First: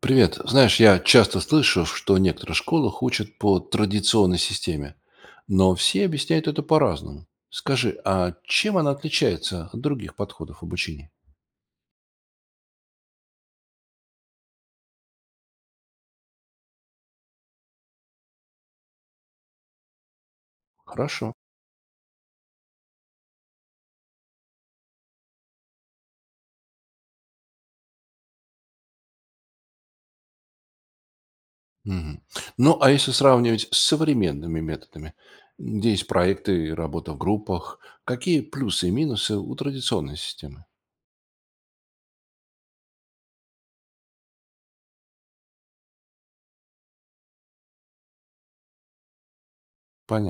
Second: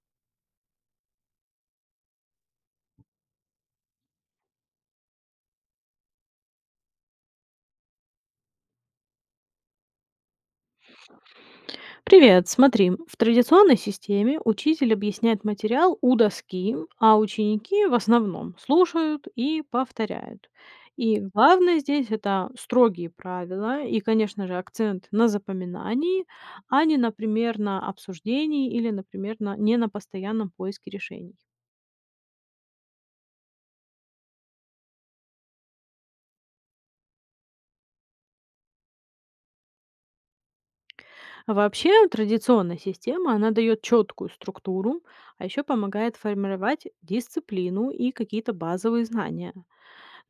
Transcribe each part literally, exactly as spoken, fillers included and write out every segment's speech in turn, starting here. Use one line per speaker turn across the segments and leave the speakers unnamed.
Привет. Знаешь, я часто слышу, что в некоторых школах учат по традиционной системе, но все объясняют это по-разному. Скажи, а чем она отличается от других подходов обучения?
Привет, смотри, в традиционной системе учитель объясняет материал у доски, а ученики в основном слушают и повторяют. И
Хорошо.
главное здесь это строгие правила и, конечно же, акцент на запоминании, а не, например, на обсуждении или, например, на, не на постоянном поиске решений.
Мгм. Ну, а если сравнивать с современными методами, где есть проекты и работа в группах, какие плюсы и минусы у традиционной системы?
А Вообще традиционная система, она дает четкую структуру, а еще помогает формировать дисциплину и какие-то базовые знания.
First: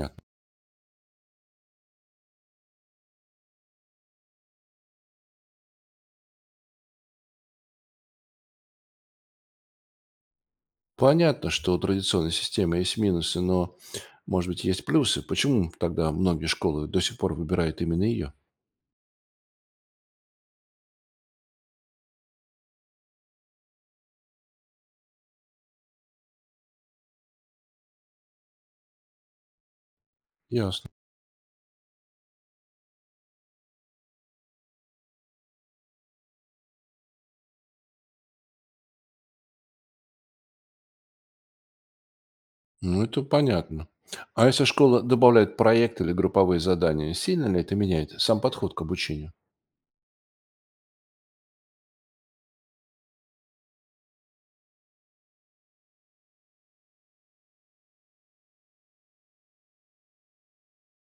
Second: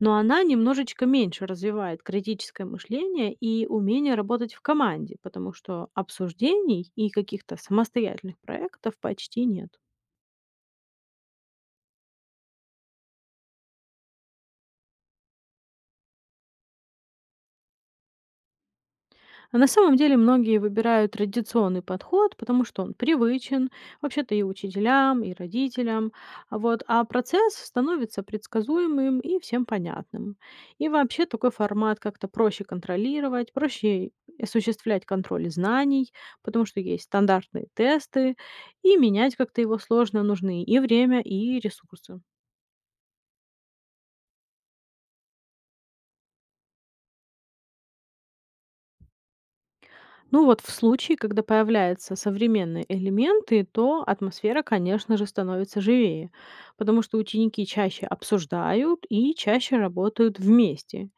Но она немножечко меньше развивает критическое мышление и умение работать в команде, потому что обсуждений и каких-то самостоятельных проектов почти нет.
Понятно, что у традиционной системы есть минусы, но, может быть, есть плюсы. Почему тогда многие школы до сих пор выбирают именно ее?
А на самом деле многие выбирают традиционный подход, потому что он привычен вообще-то и учителям, и родителям. А Вот. А процесс становится предсказуемым и всем понятным. И
Ясно.
вообще такой формат как-то проще контролировать, проще осуществлять контроль знаний, потому что есть стандартные тесты, и менять как-то его сложно, нужны и время, и ресурсы.
Ну, это понятно. А если школа добавляет проект или групповые задания, сильно ли это меняет сам подход к обучению?
Ну вот в случае, когда появляются современные элементы, то атмосфера, конечно же, становится живее, потому что ученики чаще обсуждают и чаще работают вместе.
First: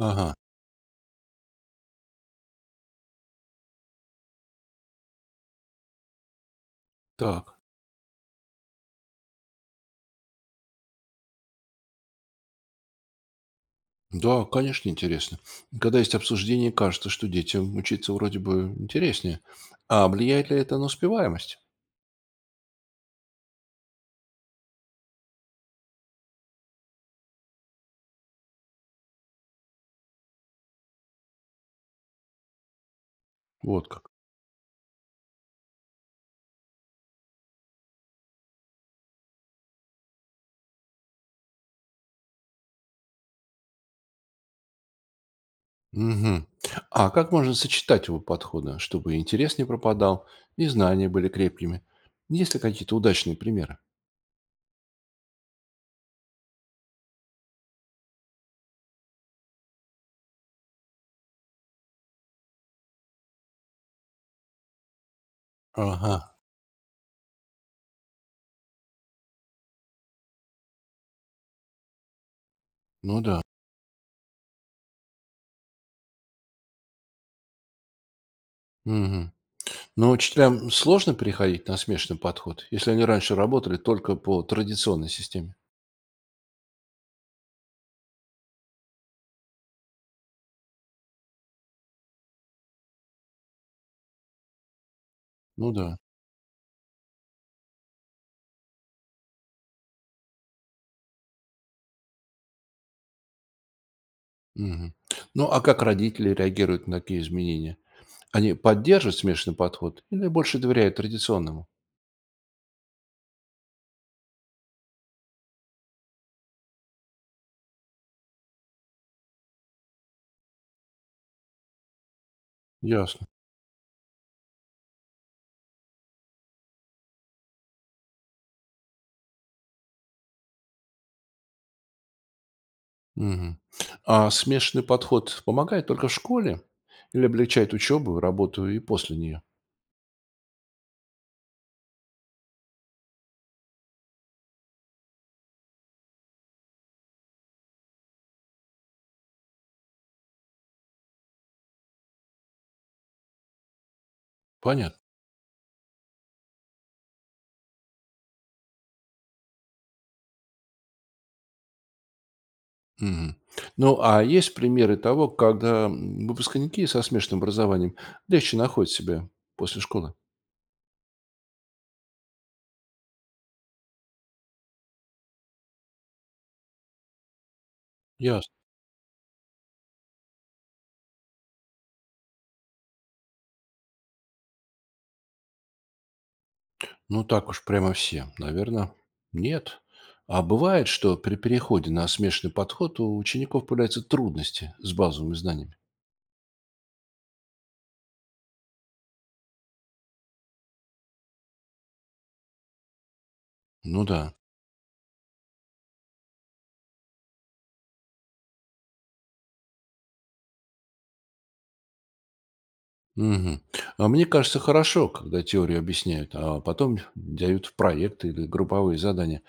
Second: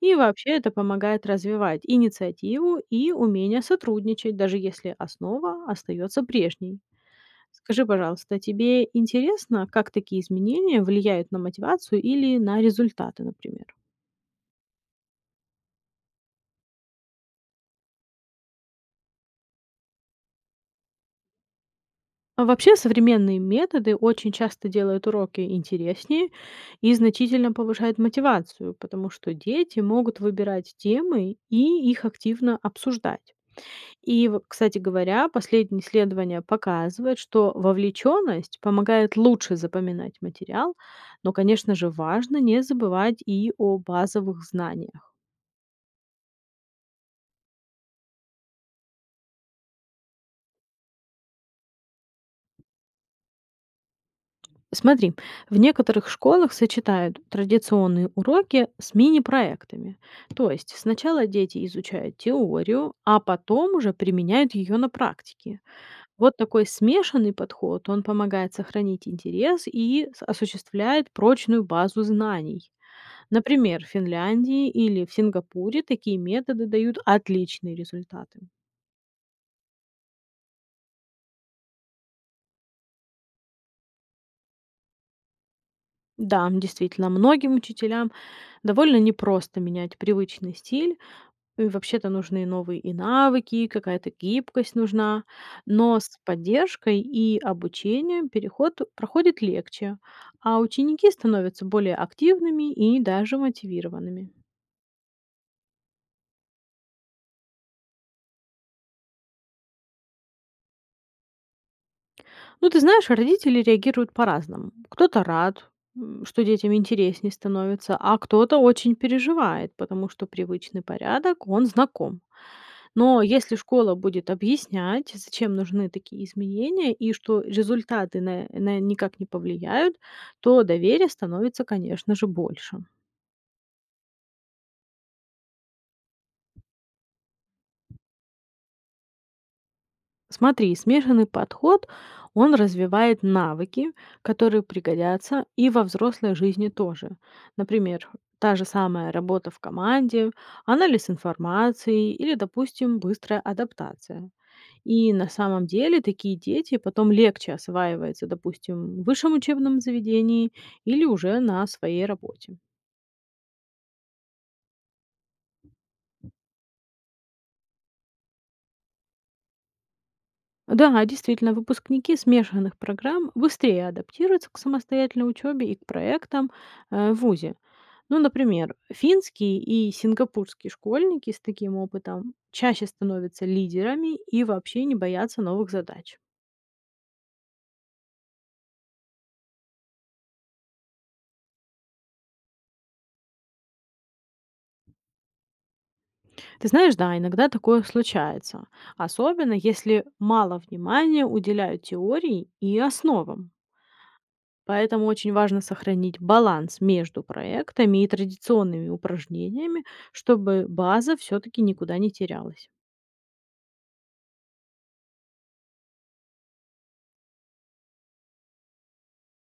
И вообще это помогает развивать инициативу и умение сотрудничать, даже если основа остается прежней.
так.
Скажи, пожалуйста, тебе интересно, как такие изменения влияют на мотивацию или на результаты, например?
Да, конечно, интересно. Когда есть обсуждение, кажется, что детям учиться вроде бы интереснее. А влияет ли это на успеваемость?
А вообще современные методы очень часто делают уроки интереснее и значительно повышают мотивацию, потому что дети могут выбирать темы и их активно обсуждать.
Вот как.
И, вот, кстати говоря, последние исследования показывают, что вовлеченность помогает лучше запоминать материал, но, конечно же, важно не забывать и о базовых знаниях.
Мгм. А как можно сочетать его подходы, чтобы интерес не пропадал и знания были крепкими? Есть ли какие-то удачные примеры?
Смотри, в некоторых школах сочетают традиционные уроки с мини-проектами. То есть сначала дети изучают теорию, а потом уже применяют ее на практике.
Ага,
Вот такой смешанный подход, он помогает сохранить интерес и с- осуществляет прочную базу знаний.
ну да.
Например, в Финляндии или в Сингапуре такие методы дают отличные результаты.
Мгм. Но учителям сложно переходить на смешанный подход, если они раньше работали только по традиционной системе?
Да, действительно, многим учителям довольно непросто менять привычный стиль. Ну и вообще-то нужны новые и навыки, какая-то гибкость нужна.
Ну да.
Но с поддержкой и обучением переход проходит легче, а ученики становятся более активными и даже мотивированными.
Мгм. Ну а как родители реагируют на такие изменения? Они поддерживают смешанный подход или больше доверяют традиционному?
Ну, ты знаешь, родители реагируют по-разному. Кто-то рад, м, что детям интереснее становится, а кто-то очень переживает, потому что привычный порядок, он знаком. Но
Ясно.
если школа будет объяснять, зачем нужны такие изменения и что результаты на, на никак не повлияют, то доверие становится, конечно же, больше.
Мгм. А смешанный подход помогает только в школе или облегчает учебу, работу и после нее?
Смотри, смешанный подход, он развивает навыки, которые пригодятся и во взрослой жизни тоже. Например, та же самая работа в команде, анализ информации или, допустим, быстрая адаптация.
Понятно.
И на самом деле такие дети потом легче осваиваются, допустим, в высшем учебном заведении или уже на своей работе.
Мгм. Ну, а есть примеры того, когда м, выпускники со смешанным образованием легче находят себя после школы?
Да, действительно, выпускники смешанных программ быстрее адаптируются к самостоятельной учебе и к проектам э, в ВУЗе. Ну,
Ясно.
например, финские и сингапурские школьники с таким опытом чаще становятся лидерами и вообще не боятся новых задач.
Ну, так уж прямо все, наверное, нет. А бывает, что при переходе на смешанный подход у учеников появляются трудности с базовыми знаниями.
Ты знаешь, да, иногда такое случается, особенно если мало внимания уделяют теории и основам.
Ну да.
Поэтому очень важно сохранить баланс между проектами и традиционными упражнениями, чтобы база все-таки никуда не терялась.
Мгм. А мне кажется, хорошо, когда теорию объясняют, а потом дают проекты или групповые задания.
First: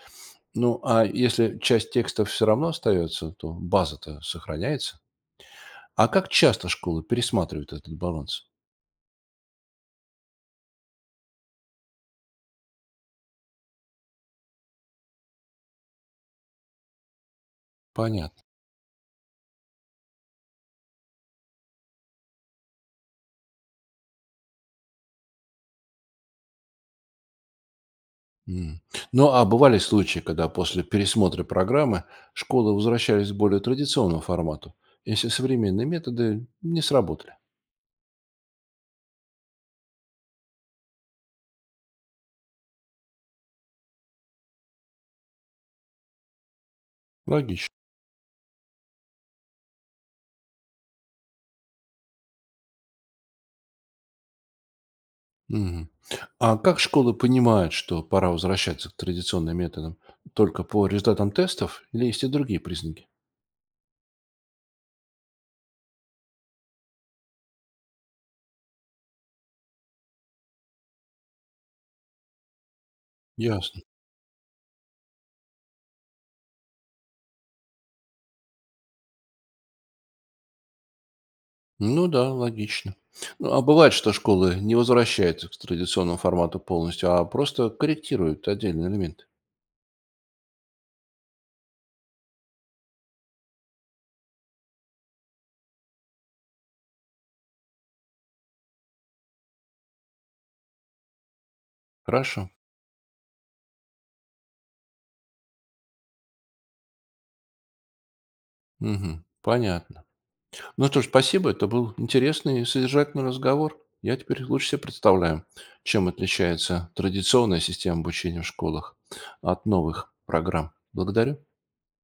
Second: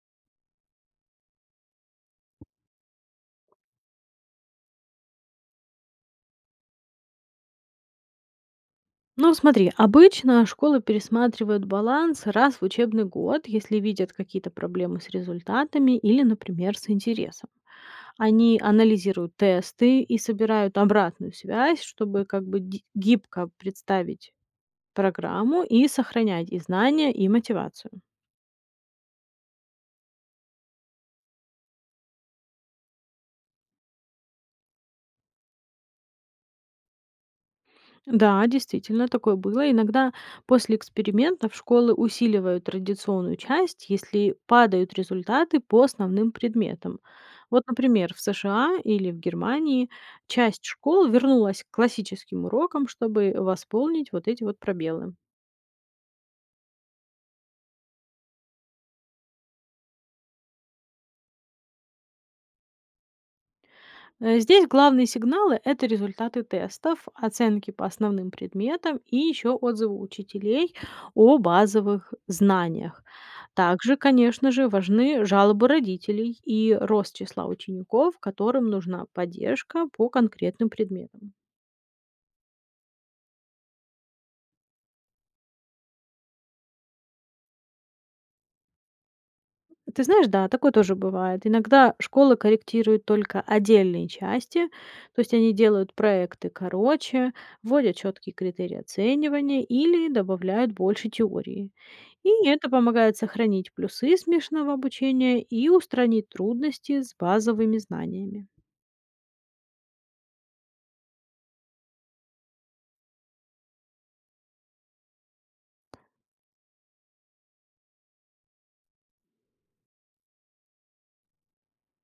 Ну, а если часть текста все равно остается, то база-то сохраняется. А как часто школы пересматривают этот баланс?
Ну, смотри, обычно школы пересматривают баланс раз в учебный год, если видят какие-то проблемы с результатами или, например, с интересом.
Понятно.
Они анализируют тесты и собирают обратную связь, чтобы как бы ги- гибко представить программу и сохранять и знания, и мотивацию.
М. Ну, а бывали случаи, когда после пересмотра программы школы возвращались к более традиционному формату, если современные методы не сработали?
Да, действительно, такое было. Иногда после экспериментов школы усиливают традиционную часть, если падают результаты по основным предметам. Вот,
Логично.
например, в С Ш А или в Германии часть школ вернулась к классическим урокам, чтобы восполнить вот эти вот пробелы.
Мгм. А как школы понимают, что пора возвращаться к традиционным методам? Только по результатам тестов или есть и другие признаки?
Э, Здесь главные сигналы — это результаты тестов, оценки по основным предметам и еще отзывы учителей о базовых знаниях.
Ясно.
Также, конечно же, важны жалобы родителей и рост числа учеников, которым нужна поддержка по конкретным предметам.
Ну да, логично. Ну, а бывает, что школы не возвращаются к традиционному формату полностью, а просто корректируют отдельные элементы.
Ты знаешь, да, такое тоже бывает. Иногда школы корректируют только отдельные части, то есть они делают проекты короче, вводят четкие критерии оценивания или добавляют больше теории. И
Хорошо.
это помогает сохранить плюсы смешанного обучения и устранить трудности с базовыми знаниями.
Мгм. Понятно. Ну что ж, спасибо. Это был интересный и содержательный разговор. Я теперь лучше себе представляю, чем отличается традиционная система обучения в школах от новых программ. Благодарю.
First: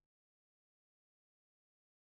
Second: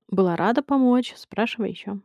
Была рада помочь. Спрашивай еще.